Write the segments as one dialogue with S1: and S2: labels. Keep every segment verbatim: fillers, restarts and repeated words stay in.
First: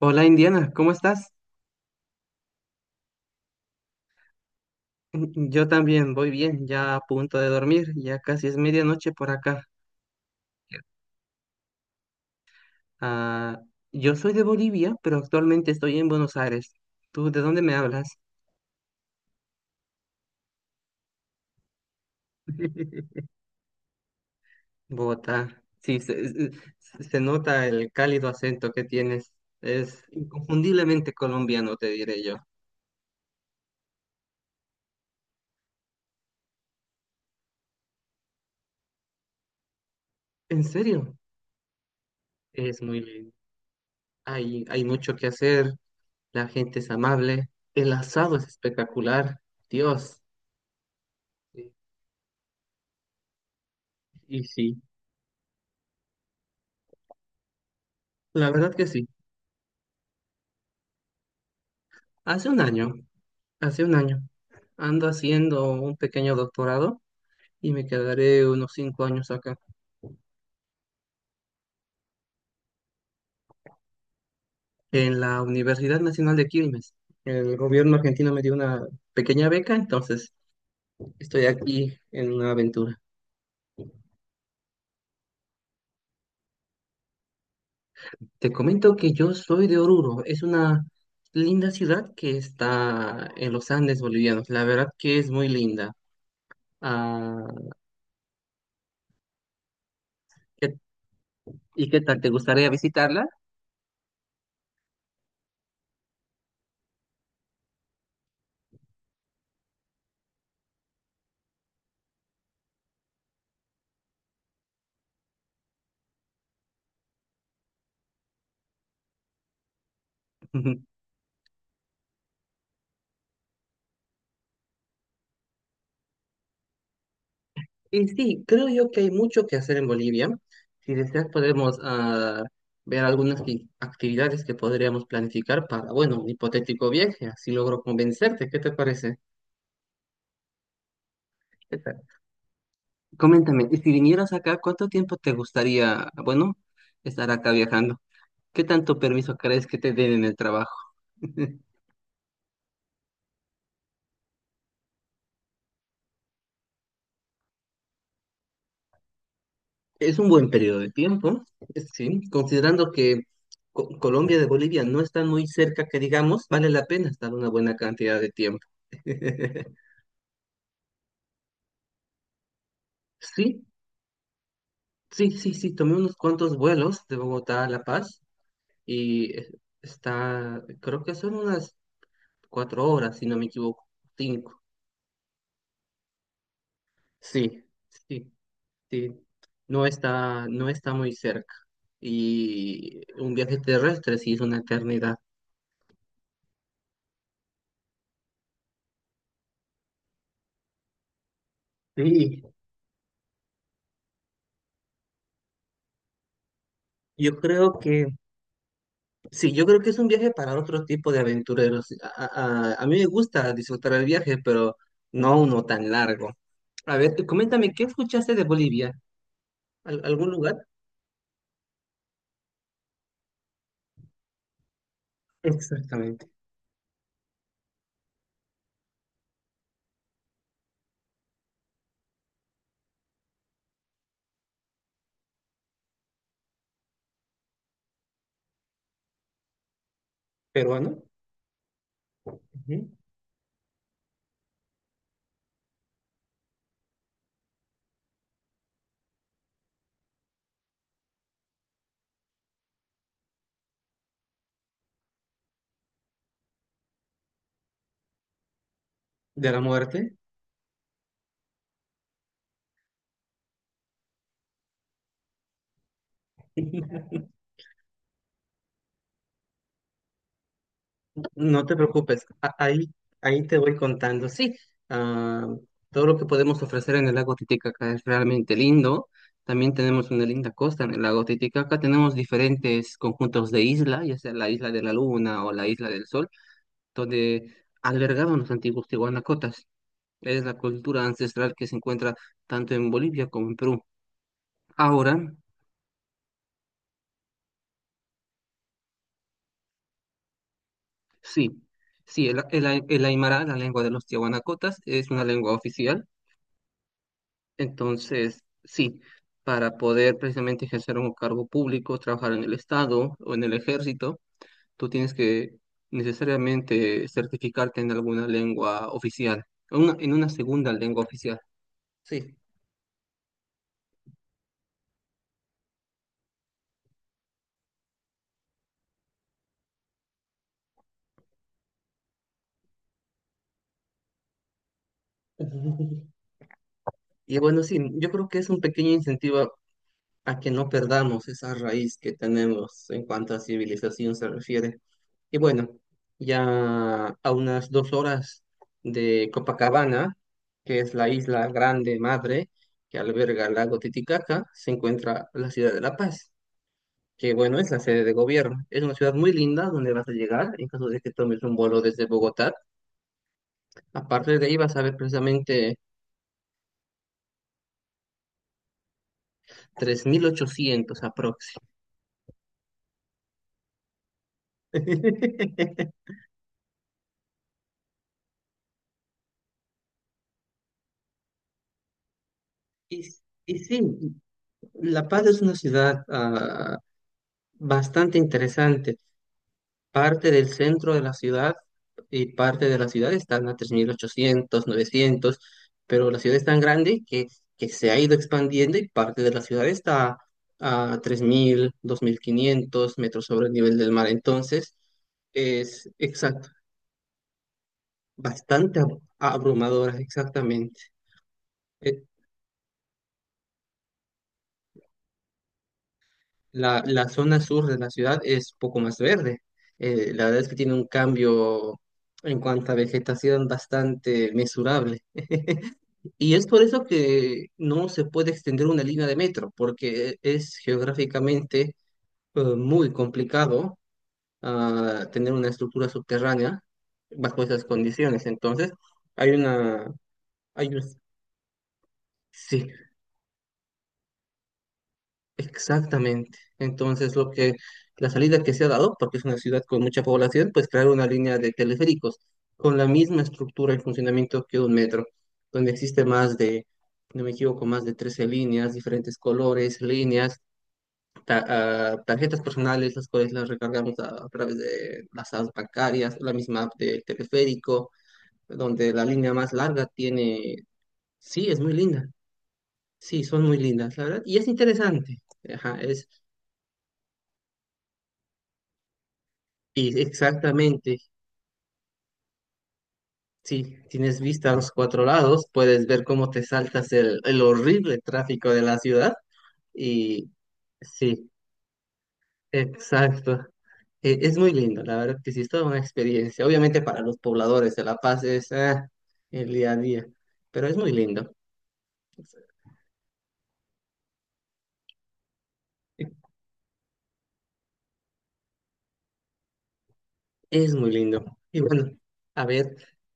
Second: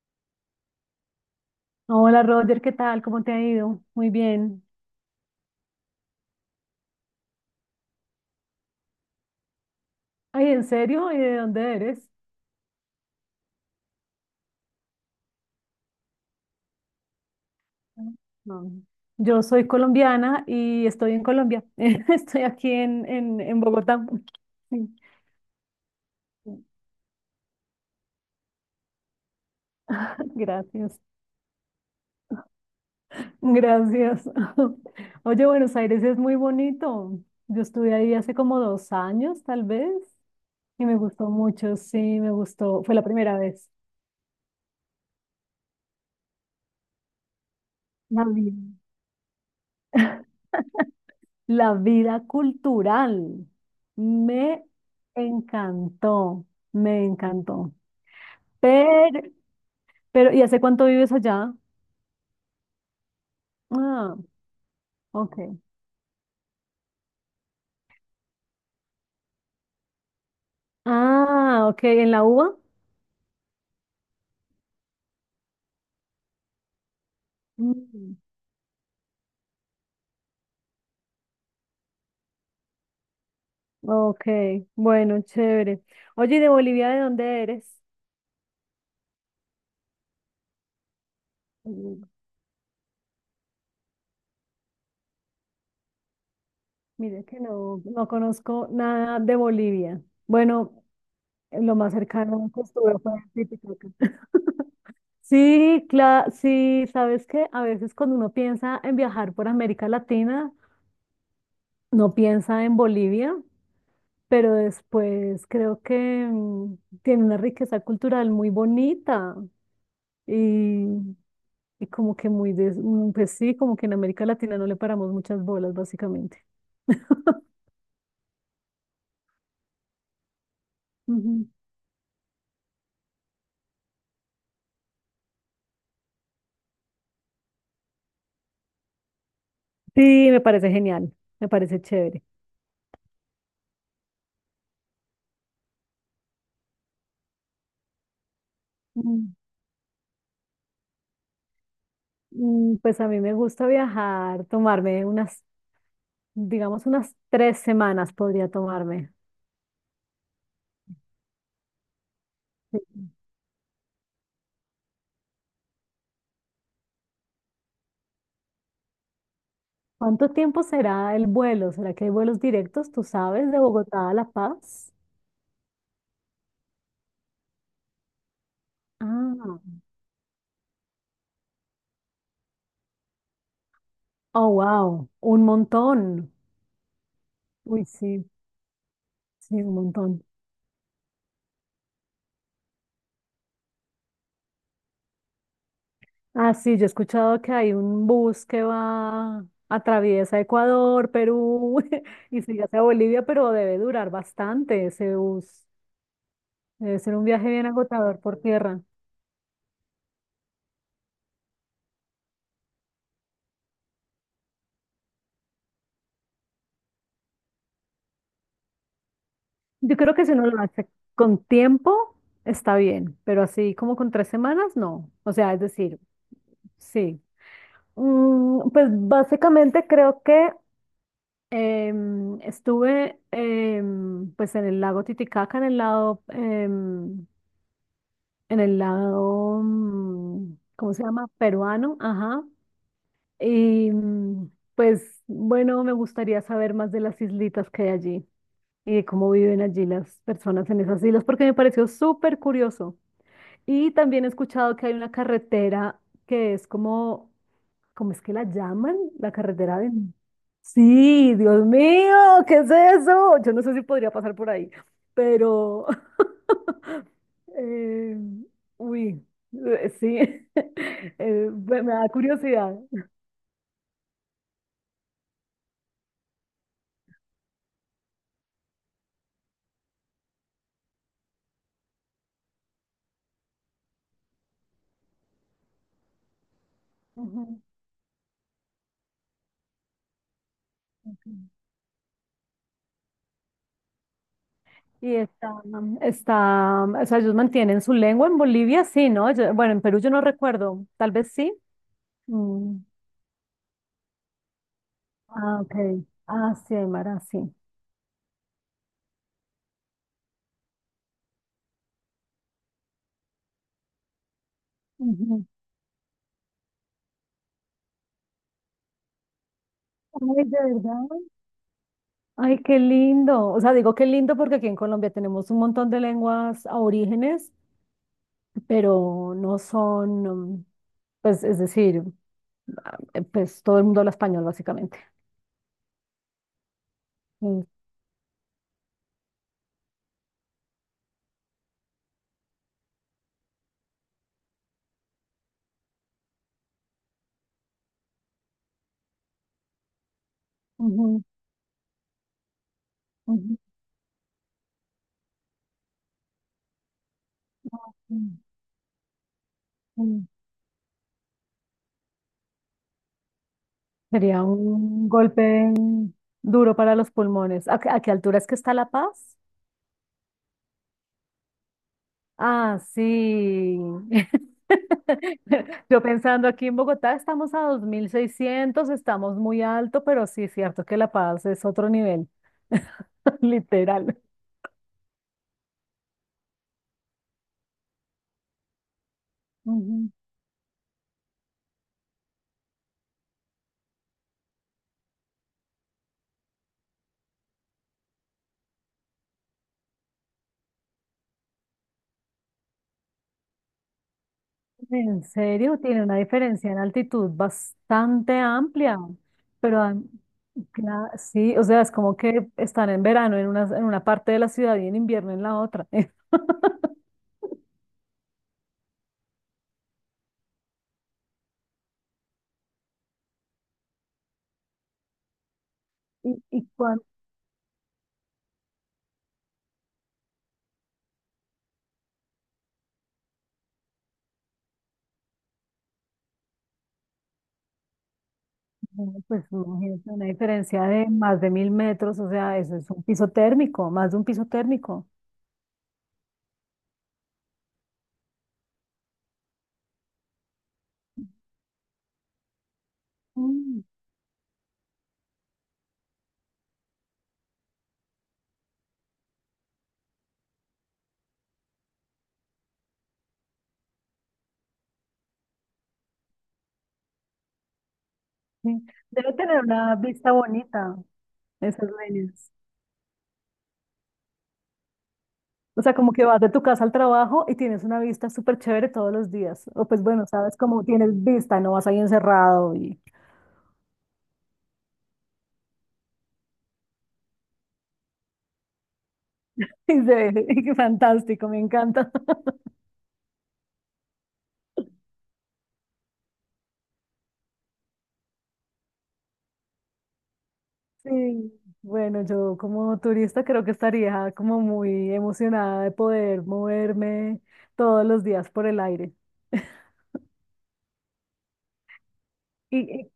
S1: Hola Indiana, ¿cómo estás?
S2: Hola Roger, ¿qué tal? ¿Cómo te ha ido? Muy bien.
S1: Mm, Yo también voy bien, ya a punto de dormir, ya casi es medianoche por acá.
S2: Ay, ¿en serio? ¿Y de dónde eres?
S1: Ah, yo soy de Bolivia, pero actualmente estoy en Buenos Aires. ¿Tú de dónde me hablas?
S2: No. Yo soy colombiana y estoy en Colombia. Estoy aquí en, en, en Bogotá. Sí.
S1: Bogotá. Sí, se, eh, se- se nota el cálido acento que tienes. Es
S2: Gracias.
S1: inconfundiblemente colombiano, te diré yo.
S2: Gracias. Oye, Buenos Aires es muy bonito. Yo estuve ahí hace como dos años, tal vez,
S1: ¿En
S2: y me
S1: serio?
S2: gustó mucho. Sí, me
S1: Es
S2: gustó. Fue
S1: muy
S2: la
S1: lindo.
S2: primera vez.
S1: Hay, hay mucho que hacer, la gente es amable, el
S2: Ah,
S1: asado es
S2: bien.
S1: espectacular. Dios. Y
S2: La vida cultural.
S1: y
S2: Me
S1: sí.
S2: encantó, me encantó.
S1: La verdad que sí.
S2: Pero, pero, ¿y hace cuánto vives allá?
S1: Hace un año, hace un
S2: Ah,
S1: año, ando
S2: ok.
S1: haciendo un pequeño doctorado y me quedaré unos cinco años acá,
S2: Ah, ok, ¿en la UBA?
S1: en la Universidad Nacional de Quilmes. El gobierno
S2: Mm,
S1: argentino me dio una pequeña beca, entonces estoy aquí en una aventura.
S2: ok, bueno, chévere. Oye, ¿y de Bolivia de dónde eres?
S1: Te comento que yo soy de Oruro, es una linda
S2: Mm,
S1: ciudad que está en los Andes bolivianos. La verdad que es muy linda.
S2: Mira que
S1: Ah,
S2: no, no conozco nada de Bolivia.
S1: ¿qué-
S2: Bueno, lo
S1: ¿Y
S2: más
S1: qué tal? ¿Te
S2: cercano que
S1: gustaría
S2: estuve fue
S1: visitarla?
S2: en Titicaca. Sí, claro, sí, sabes que a veces cuando uno piensa en viajar por América Latina, no piensa en Bolivia, pero después creo que mm, tiene una riqueza cultural muy bonita y, y como que muy, des- mm, pues sí, como que en América Latina no le paramos muchas bolas, básicamente.
S1: Y sí, creo yo que hay mucho que hacer en Bolivia. Si deseas,
S2: Ujú.
S1: podemos ah, ver algunas i- actividades que podríamos planificar para, bueno, un hipotético viaje, así logro convencerte. ¿Qué te parece?
S2: Sí, me parece genial, me
S1: ¿Qué
S2: parece
S1: tal?
S2: chévere.
S1: Coméntame, y si vinieras acá, ¿cuánto tiempo te gustaría, bueno, estar acá viajando? ¿Qué tanto
S2: Mm,
S1: permiso crees que te den en el trabajo?
S2: mm, Pues a mí me gusta viajar, tomarme unas, digamos, unas tres semanas podría tomarme.
S1: Es un buen periodo de tiempo, es- sí, considerando que Co- Colombia de Bolivia no están muy cerca, que digamos, vale la pena estar una buena cantidad de tiempo.
S2: ¿Cuánto tiempo será el vuelo? ¿Será que hay vuelos directos, tú sabes, de
S1: Sí,
S2: Bogotá a La Paz?
S1: sí, sí, sí, tomé unos cuantos vuelos de Bogotá a La Paz y eh,
S2: Ah,
S1: está, creo que son unas cuatro horas, si no me equivoco,
S2: oh,
S1: cinco.
S2: wow, un montón.
S1: Sí,
S2: Uy, sí,
S1: sí, sí,
S2: sí, un
S1: no
S2: montón.
S1: está, no está muy cerca. Y un viaje terrestre sí es una eternidad.
S2: Ah, sí, yo he escuchado que hay un bus que va, atraviesa Ecuador, Perú y
S1: Sí,
S2: sigue hacia Bolivia, pero debe durar bastante ese bus. Debe ser un
S1: yo
S2: viaje bien
S1: creo que,
S2: agotador por tierra.
S1: sí, yo creo que es un viaje para otro tipo de aventureros. A, a- a mí me gusta disfrutar el viaje, pero no uno tan largo. A ver, tú coméntame, ¿qué escuchaste de Bolivia?
S2: Yo
S1: al-
S2: creo que
S1: algún
S2: si uno
S1: lugar.
S2: lo hace con tiempo, está bien, pero así como con tres semanas, no. O sea, es decir,
S1: Exactamente.
S2: sí. Mm, pues básicamente creo que em, estuve em, pues en el lago Titicaca, en el lado, em, en el lado, mm, ¿cómo
S1: Peruano,
S2: se llama? Peruano, ajá.
S1: ujú,
S2: Y mm, pues bueno, me gustaría saber más de las islitas que hay allí y de cómo viven allí las personas en esas islas, porque me pareció súper curioso. Y también he escuchado que hay una carretera que es como. ¿Cómo es que la llaman? La
S1: de la
S2: carretera de.
S1: muerte.
S2: Sí, Dios mío, ¿qué es eso? Yo no sé si podría pasar por ahí, pero. eh, uy, eh, sí. eh,
S1: No te
S2: me me da
S1: preocupes, a-
S2: curiosidad.
S1: ahí, ahí te voy contando. Sí, ah, todo lo que podemos ofrecer en el lago Titicaca es realmente lindo. También tenemos una linda costa en el lago Titicaca. Tenemos diferentes conjuntos de isla, ya sea la isla de la Luna o la isla del Sol, donde
S2: Ujú.
S1: albergaban los antiguos tihuanacotas. Es la cultura ancestral que se encuentra tanto en Bolivia como en Perú.
S2: Y
S1: Ahora
S2: está, está, o sea, ellos mantienen su lengua en Bolivia, sí, ¿no? Yo- bueno, en Perú yo no recuerdo, tal vez
S1: sí,
S2: sí.
S1: sí, el,
S2: Mm,
S1: el el aymara, la lengua de los tiahuanacotas, es una lengua
S2: Ah, ok.
S1: oficial.
S2: Ah, sí, Aymara, sí.
S1: Entonces, sí, para poder precisamente ejercer un cargo público, trabajar en el Estado o en el ejército, tú tienes
S2: Ujú.
S1: que necesariamente certificarte en alguna lengua oficial, en una, en una
S2: Ay, de
S1: segunda lengua
S2: verdad.
S1: oficial. Sí.
S2: Ay, qué lindo. O sea, digo qué lindo porque aquí en Colombia tenemos un montón de lenguas aborígenes, pero no son, um, pues, es decir, eh, pues todo el mundo habla español básicamente.
S1: Ujú. Y bueno,
S2: Mm,
S1: sí, yo creo que es un pequeño incentivo a que no perdamos esa raíz que tenemos en cuanto a civilización se refiere. Y bueno, ya a unas dos horas de Copacabana, que es la
S2: ujú,
S1: isla grande madre que alberga el
S2: ujú,
S1: lago Titicaca, se encuentra la ciudad de La Paz, que bueno, es la sede de
S2: ujú,
S1: gobierno. Es una ciudad muy linda donde vas a
S2: ujú.
S1: llegar en caso de que tomes un vuelo desde Bogotá. Aparte
S2: Sería
S1: de ahí vas a ver
S2: un golpe
S1: precisamente
S2: duro para los pulmones. ¿A, qué a qué altura es que está La Paz?
S1: tres mil ochocientos aprox.
S2: Ah, sí. Yo pensando aquí en Bogotá estamos a dos mil seiscientos, estamos muy alto, pero sí es cierto que La Paz es otro nivel.
S1: Y, y sí,
S2: literal.
S1: La Paz es una ciudad, ah, bastante interesante.
S2: Ujú.
S1: Parte del centro de la ciudad y parte de la ciudad están a tres mil ochocientos novecientos, pero la ciudad es tan grande que, que se ha ido expandiendo y parte de la ciudad está a tres mil dos mil quinientos metros sobre el nivel del mar. Entonces,
S2: En serio,
S1: es
S2: tiene una
S1: exacto,
S2: diferencia en altitud bastante
S1: bastante ab-
S2: amplia, pero
S1: abrumadora,
S2: am-
S1: exactamente.
S2: cla- sí, o sea, es
S1: Eh,
S2: como que están en verano en una, en una parte de la ciudad y en invierno en la otra.
S1: La, la zona sur de la ciudad es poco más verde. Eh, la verdad es que tiene un cambio en cuanto a vegetación bastante mesurable. Y
S2: Y,
S1: es por
S2: y
S1: eso
S2: cuando,
S1: que no se puede extender una línea de metro, porque es geográficamente eh, muy complicado, ah, tener una estructura subterránea bajo esas condiciones. Entonces, hay
S2: pues
S1: una,
S2: imagínate una
S1: hay un-
S2: diferencia de más de mil metros, o sea,
S1: sí,
S2: eso es un piso térmico, más de un piso térmico.
S1: exactamente. Entonces, lo que, la salida que se ha dado, porque es una ciudad con mucha población, pues crear una línea de teleféricos con la misma estructura y
S2: Mm,
S1: funcionamiento que un metro, donde existe más de, si no me equivoco, más de trece líneas, diferentes colores, líneas, ta- ah, tarjetas personales, las cuales las recargamos a, a través de las apps bancarias, la misma app del teleférico,
S2: sí.
S1: donde la línea
S2: Debe
S1: más
S2: tener
S1: larga
S2: una vista
S1: tiene,
S2: bonita,
S1: sí, es muy
S2: esas
S1: linda,
S2: líneas.
S1: sí, son muy lindas, la verdad, y es interesante, ajá,
S2: O sea,
S1: es,
S2: como que vas de tu casa al trabajo y tienes una vista súper chévere todos los días. O
S1: y
S2: pues bueno, sabes, como
S1: exactamente,
S2: tienes vista, no vas ahí encerrado y,
S1: sí, tienes vista a los cuatro lados, puedes ver cómo te saltas el, el horrible tráfico de la ciudad,
S2: y se
S1: y
S2: ve
S1: sí,
S2: fantástico, me encanta.
S1: exacto. Eh, es muy lindo, la verdad que sí, es toda una experiencia. Obviamente para los pobladores de La Paz es ah, el día a día, pero es muy lindo.
S2: Sí, bueno, yo como turista creo que estaría como muy emocionada de poder moverme todos los días por el aire.
S1: Es muy lindo. Y bueno, a ver,
S2: ¿Y, y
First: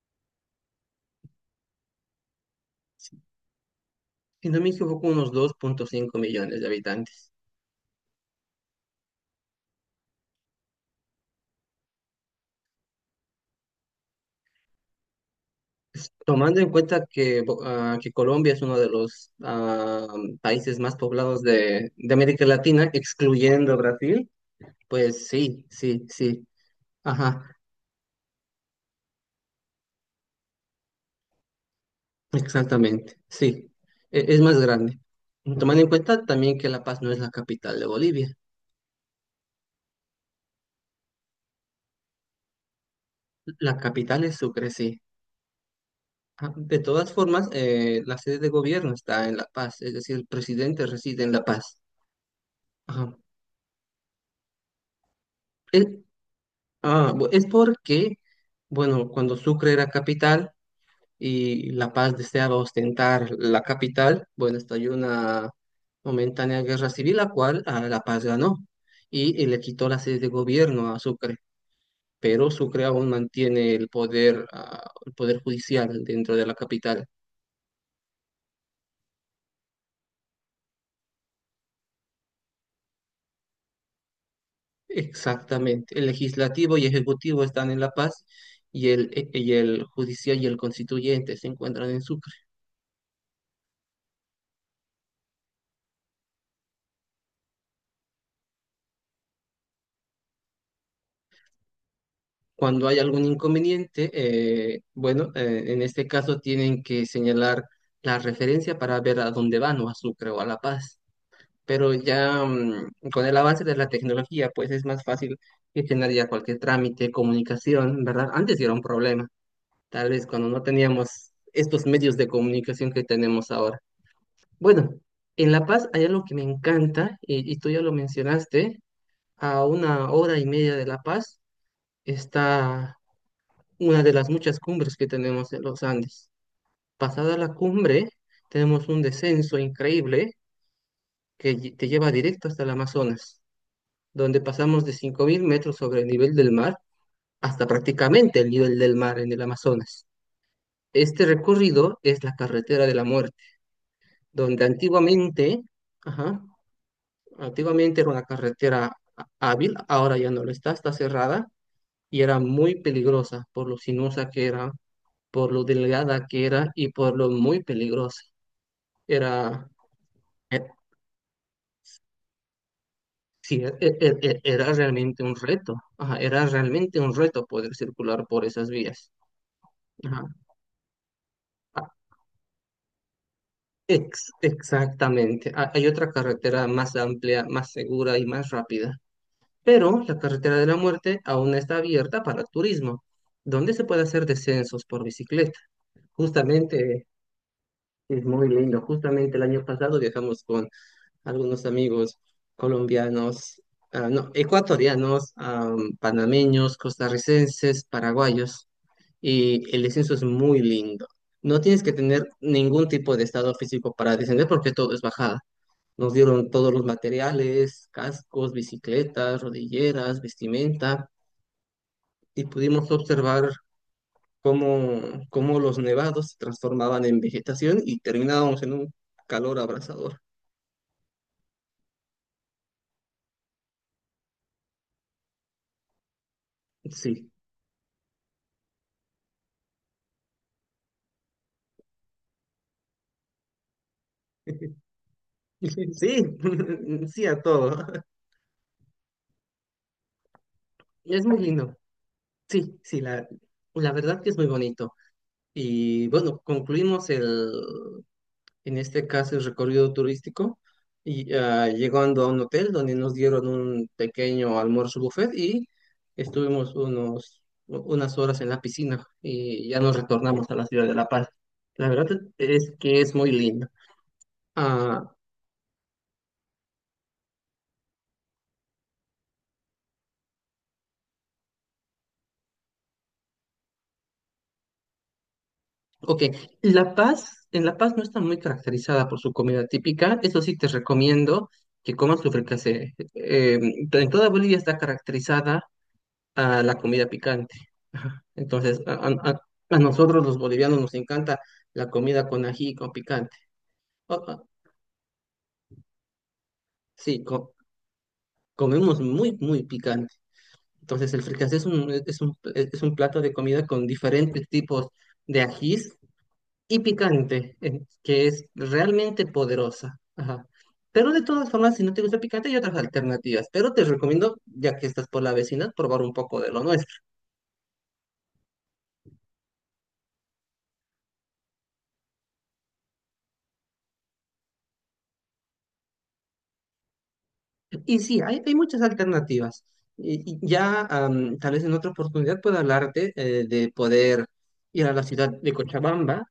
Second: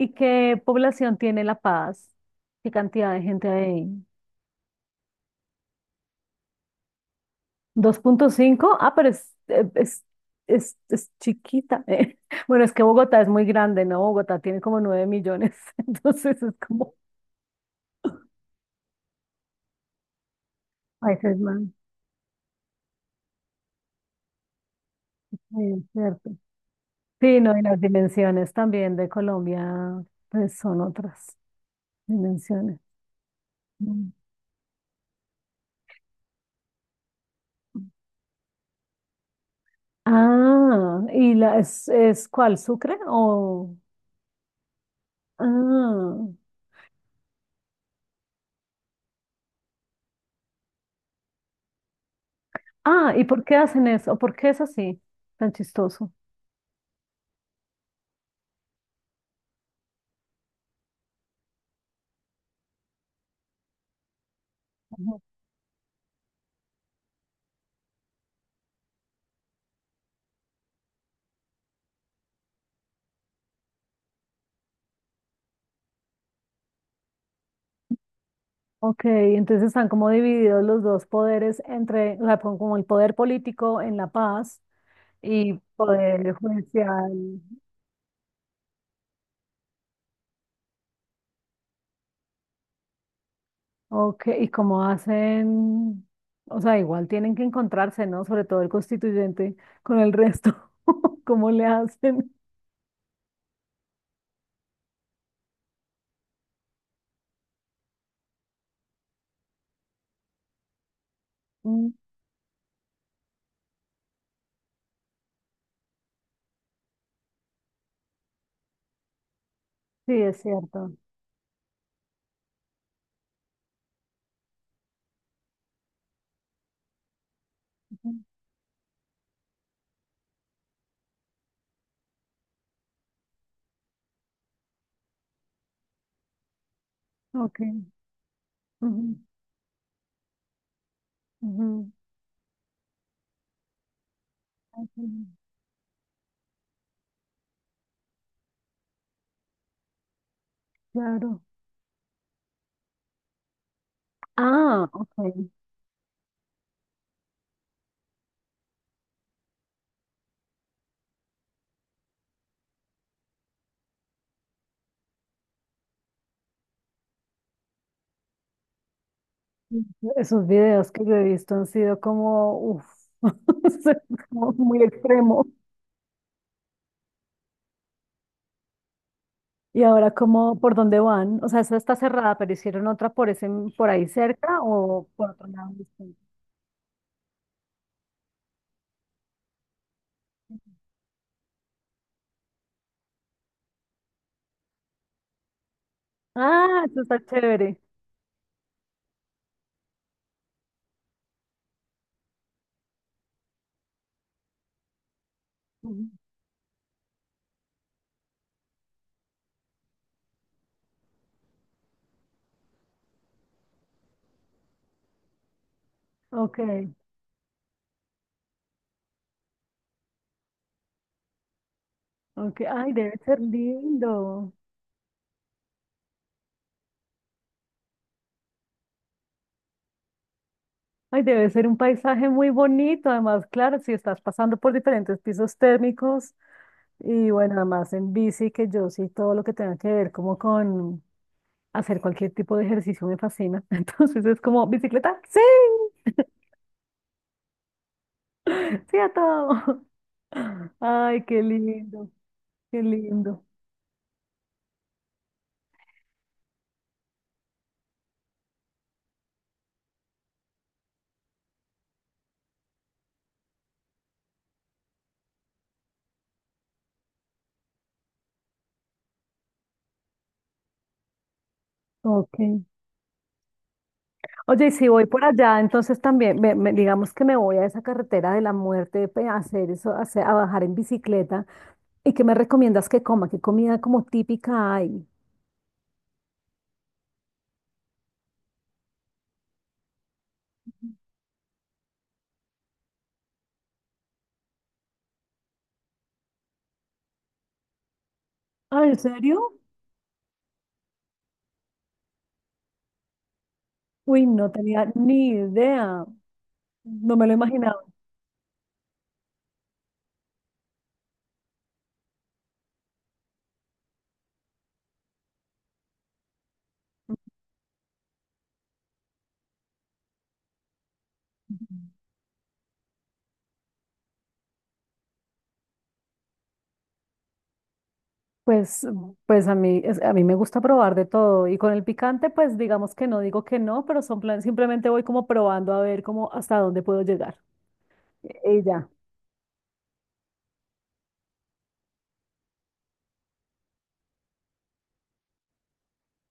S2: y qué población tiene La Paz? ¿Qué cantidad
S1: si,
S2: de gente hay?
S1: si no me equivoco, unos dos punto cinco millones de habitantes.
S2: Dos punto cinco. Ah, pero es, eh, es, es, es chiquita. eh. Bueno, es que Bogotá es muy grande, ¿no? Bogotá tiene como nueve millones, entonces es
S1: Tomando en
S2: como
S1: cuenta que, Bo- ah, que Colombia es uno de los ah, países más
S2: países
S1: poblados
S2: más,
S1: de, de América Latina, excluyendo Brasil, pues sí,
S2: eh,
S1: sí,
S2: ¿cierto?
S1: sí.
S2: Sí, no,
S1: Ajá.
S2: y las dimensiones también de Colombia, pues son otras dimensiones.
S1: Exactamente, sí,
S2: Mm.
S1: e- es más grande. Tomando en cuenta también que La Paz no es la capital de Bolivia,
S2: Ah, ¿y la, es, es cuál, Sucre
S1: la
S2: o?
S1: capital es Sucre, sí.
S2: Ah,
S1: Ah, de todas formas, eh, la sede de gobierno está en La Paz, es decir, el presidente reside en La Paz. Ajá.
S2: ah, ¿y por qué hacen eso? ¿Por qué es así, tan
S1: Es,
S2: chistoso?
S1: ah, bu- es porque, bueno, cuando Sucre era capital y La Paz deseaba ostentar la capital, bueno, estalló una momentánea guerra civil, la cual ah, La Paz ganó y, y le quitó la sede de gobierno a Sucre. Pero Sucre aún mantiene el poder, ah, el poder judicial dentro de la capital.
S2: Ok, entonces están como divididos los dos poderes entre, o sea, como como el poder político en La Paz y
S1: Exactamente. El
S2: poder
S1: legislativo y
S2: judicial.
S1: ejecutivo están en La Paz y el, e- y el judicial y el constituyente se encuentran en Sucre.
S2: Ok, y cómo hacen, o sea, igual tienen que encontrarse, ¿no? Sobre todo el constituyente con el resto. ¿Cómo le hacen?
S1: Cuando hay algún inconveniente, eh, bueno, eh, en este caso tienen que señalar la referencia para ver a dónde van o a Sucre o a La Paz.
S2: Mm,
S1: Pero ya mm, con el avance de la tecnología, pues es más fácil gestionar ya cualquier trámite, comunicación, ¿verdad? Antes sí era un problema. Tal
S2: sí,
S1: vez
S2: es
S1: cuando no
S2: cierto.
S1: teníamos estos medios de comunicación que tenemos ahora. Bueno, en La Paz hay algo que me encanta, y, y tú ya lo
S2: Ujú.
S1: mencionaste. A una hora y media de La Paz está una de las muchas cumbres que tenemos en los Andes. Pasada la
S2: Ok.
S1: cumbre, tenemos un
S2: Ujú,
S1: descenso increíble que lle- te
S2: ujú,
S1: lleva directo hasta el Amazonas, donde pasamos
S2: ok.
S1: de cinco mil metros sobre el nivel del mar hasta prácticamente el nivel del mar en el Amazonas. Este
S2: Claro.
S1: recorrido es la carretera de la muerte, donde
S2: Ah, ok.
S1: antiguamente, ajá, antiguamente era una carretera há- hábil. Ahora ya no lo está, está cerrada, y era muy peligrosa por lo sinuosa que era, por lo delgada que era y por lo muy peligrosa. Era,
S2: Esos
S1: eh,
S2: videos que yo he visto han sido como, uff,
S1: sí, e- e- e- e, era
S2: muy
S1: realmente un
S2: extremo.
S1: reto, ajá, era realmente un reto poder circular por esas vías.
S2: Y ahora
S1: Ajá.
S2: como, ¿por dónde van? O sea, esa
S1: Ah,
S2: está cerrada, pero hicieron otra por ese, por ahí
S1: ex-
S2: cerca o por otro
S1: Exactamente. Ah,
S2: lado
S1: hay otra
S2: distinto.
S1: carretera más amplia, más segura y más rápida. Pero la carretera de la muerte aún está abierta para turismo, donde se puede hacer descensos por bicicleta.
S2: Ah, eso
S1: Justamente
S2: está chévere.
S1: es muy lindo. Justamente el año pasado viajamos con algunos amigos colombianos, ah, no, ecuatorianos, am,
S2: Ujú.
S1: panameños, costarricenses, paraguayos, y el descenso es muy lindo. No tienes que tener ningún tipo de estado físico para descender porque todo es bajada. Nos dieron
S2: Ok,
S1: todos los materiales: cascos, bicicletas, rodilleras, vestimenta, y
S2: ok.
S1: pudimos
S2: Ay, debe ser
S1: observar
S2: lindo.
S1: cómo, cómo los nevados se transformaban en vegetación y terminábamos en un calor abrasador.
S2: Ay, debe ser un paisaje muy bonito. Además, claro, si estás pasando por diferentes pisos térmicos y
S1: Sí,
S2: bueno, además en bici, que yo sí todo lo que tenga que ver como con hacer cualquier tipo de ejercicio me fascina. Entonces es como, ¿bicicleta? Sí,
S1: sí, sí a todo.
S2: sí a todo. Ay,
S1: Es muy
S2: qué
S1: lindo.
S2: lindo,
S1: Sí,
S2: qué
S1: sí, la,
S2: lindo.
S1: la verdad que es muy bonito. Y bueno, concluimos el, en este caso el recorrido turístico, y ah, llegando a un hotel donde nos dieron un pequeño almuerzo buffet, y estuvimos unos, unas horas en la piscina y ya nos retornamos a la ciudad de La Paz. La verdad
S2: Ok.
S1: es que es muy lindo.
S2: Oye, y si voy
S1: Ah,
S2: por allá, entonces también, me- me- digamos que me voy a esa carretera de la muerte pe- a hacer eso, a, hacer- a bajar en bicicleta. ¿Y qué me recomiendas que coma? ¿Qué comida como típica hay?
S1: ok, La Paz, en La Paz no está muy caracterizada por su comida típica. Eso sí te recomiendo que comas tu fricasé. Eh, en toda Bolivia está caracterizada a la comida picante. Ajá. Entonces,
S2: Ah,
S1: a,
S2: ¿en
S1: a- a-
S2: serio?
S1: a nosotros los bolivianos nos encanta la comida con ají y con picante. O-
S2: Uy,
S1: o-
S2: no tenía ni idea. No
S1: sí,
S2: me lo
S1: co-
S2: imaginaba.
S1: comemos muy, muy picante. Entonces, el fricasé es un, es un, es un plato de comida con diferentes tipos de ajís y picante, eh, que es realmente poderosa. Ajá. Pero de todas formas, si no te gusta picante, hay otras alternativas. Pero te recomiendo, ya que estás por la vecina, probar un poco de lo nuestro.
S2: Pues, pues a mí, es- a mí me gusta probar de todo y con el picante, pues digamos que no digo que no, pero son planes, simplemente voy como probando a ver cómo hasta dónde puedo llegar.
S1: Y sí, hay, hay muchas
S2: Ella.
S1: alternativas. Y- y ya am, tal vez en otra oportunidad pueda hablarte eh, de poder ir a la ciudad de Cochabamba,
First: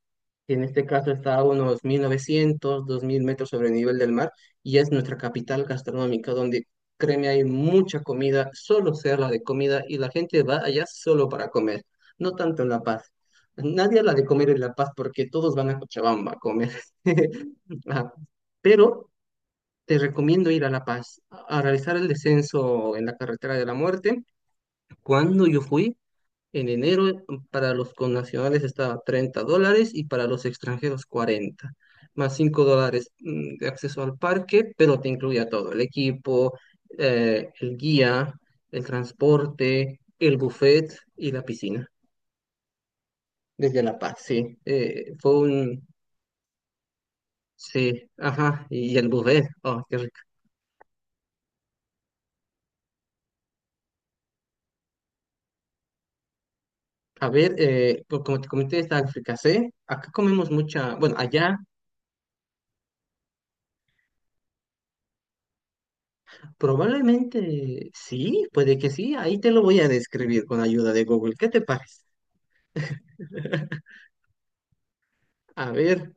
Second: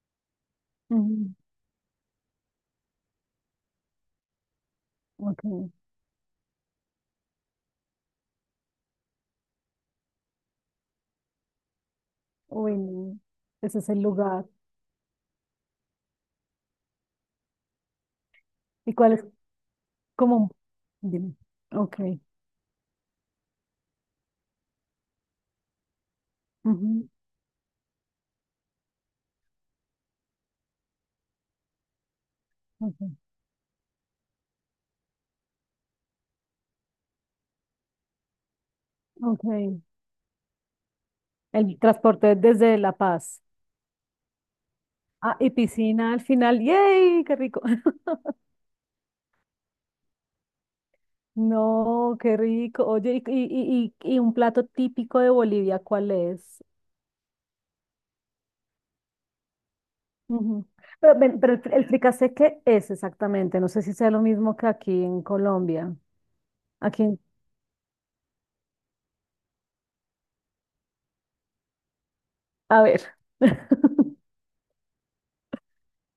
S1: que en este caso está a unos mil novecientos dos mil metros sobre el nivel del mar, y es nuestra capital
S2: Ok.
S1: gastronómica, donde créeme, hay mucha comida, solo se habla de comida, y la gente va allá solo para comer, no tanto en
S2: Uy,
S1: La Paz.
S2: no. Ese es
S1: Nadie
S2: el
S1: habla de
S2: lugar.
S1: comer en La Paz porque todos van a Cochabamba a comer. Ajá.
S2: ¿Y
S1: Pero
S2: cuál es
S1: te recomiendo
S2: como?
S1: ir a La Paz
S2: Dime.
S1: a a
S2: Ok.
S1: realizar el descenso en la carretera de la muerte. Cuando yo fui, en enero,
S2: Ujú,
S1: para los connacionales estaba treinta dólares y para los extranjeros cuarenta más cinco
S2: ok,
S1: dólares mm, de acceso al parque, pero te incluía todo: el equipo, eh, el guía, el
S2: ok.
S1: transporte, el buffet y la
S2: El
S1: piscina.
S2: transporte desde La Paz.
S1: Desde La Paz, sí. Eh, fue
S2: Ah, y
S1: un...
S2: piscina al final. ¡Yay! ¡Qué rico!
S1: Sí, ajá, y el buffet. Oh, qué...
S2: No, qué rico. Oye, y, y, y, y y un plato típico de Bolivia, ¿cuál es?
S1: A ver, eh, pues como te comenté, está África C. Acá comemos
S2: Ujú.
S1: mucha, bueno,
S2: Pero, ven, pero
S1: allá
S2: el, fri- el fricasé, ¿qué es exactamente? No sé si sea lo mismo que aquí en Colombia. Aquí, en-
S1: probablemente sí, puede que sí. Ahí te lo voy a describir con ayuda de Google. ¿Qué te parece?
S2: a ver.
S1: A ver,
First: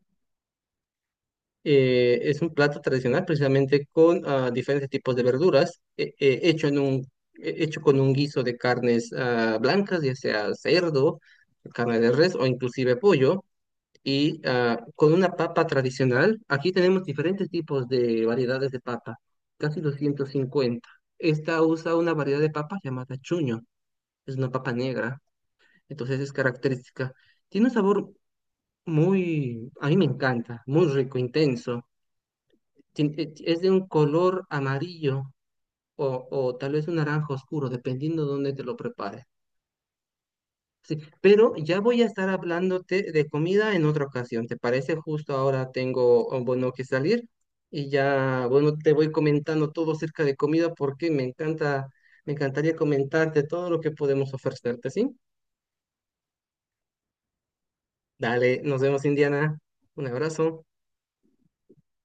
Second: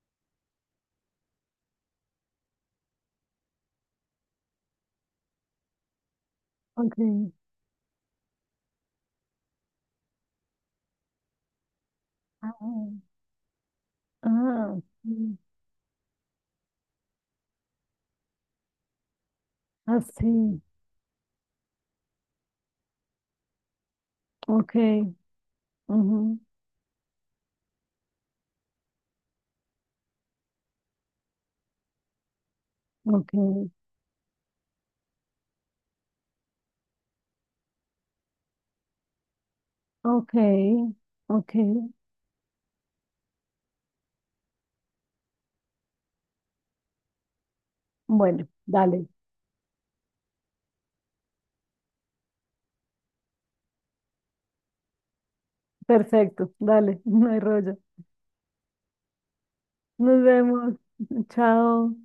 S1: eh, es un plato tradicional precisamente con, ah, diferentes tipos de verduras, eh, eh, hecho en un,
S2: Ok.
S1: eh, hecho con un guiso de carnes, ah, blancas, ya sea cerdo, carne de res o
S2: Ah,
S1: inclusive pollo. Y
S2: ah,
S1: ah, con una
S2: sí.
S1: papa tradicional. Aquí tenemos diferentes tipos de variedades de papa, casi
S2: Ah,
S1: doscientos
S2: sí.
S1: cincuenta. Esta usa una variedad de papa llamada chuño, es una papa
S2: Ok.
S1: negra, entonces es
S2: Ujú,
S1: característica. Tiene un sabor muy, a mí me encanta, muy rico, intenso. Tien- eh,
S2: ok.
S1: Es de un color amarillo o, o tal vez un naranja oscuro, dependiendo de dónde te lo prepares.
S2: Ok.
S1: Sí,
S2: Ok.
S1: pero ya voy a estar hablándote de comida en otra ocasión. ¿Te parece? Justo ahora tengo, oh, bueno, que salir, y ya,
S2: Bueno,
S1: bueno, te
S2: dale.
S1: voy comentando todo acerca de comida porque me encanta, me encantaría comentarte todo lo que podemos ofrecerte, ¿sí?
S2: Perfecto. Dale. No hay rollo.
S1: Dale, nos vemos, Indiana. Un
S2: Nos
S1: abrazo.
S2: vemos. Chao.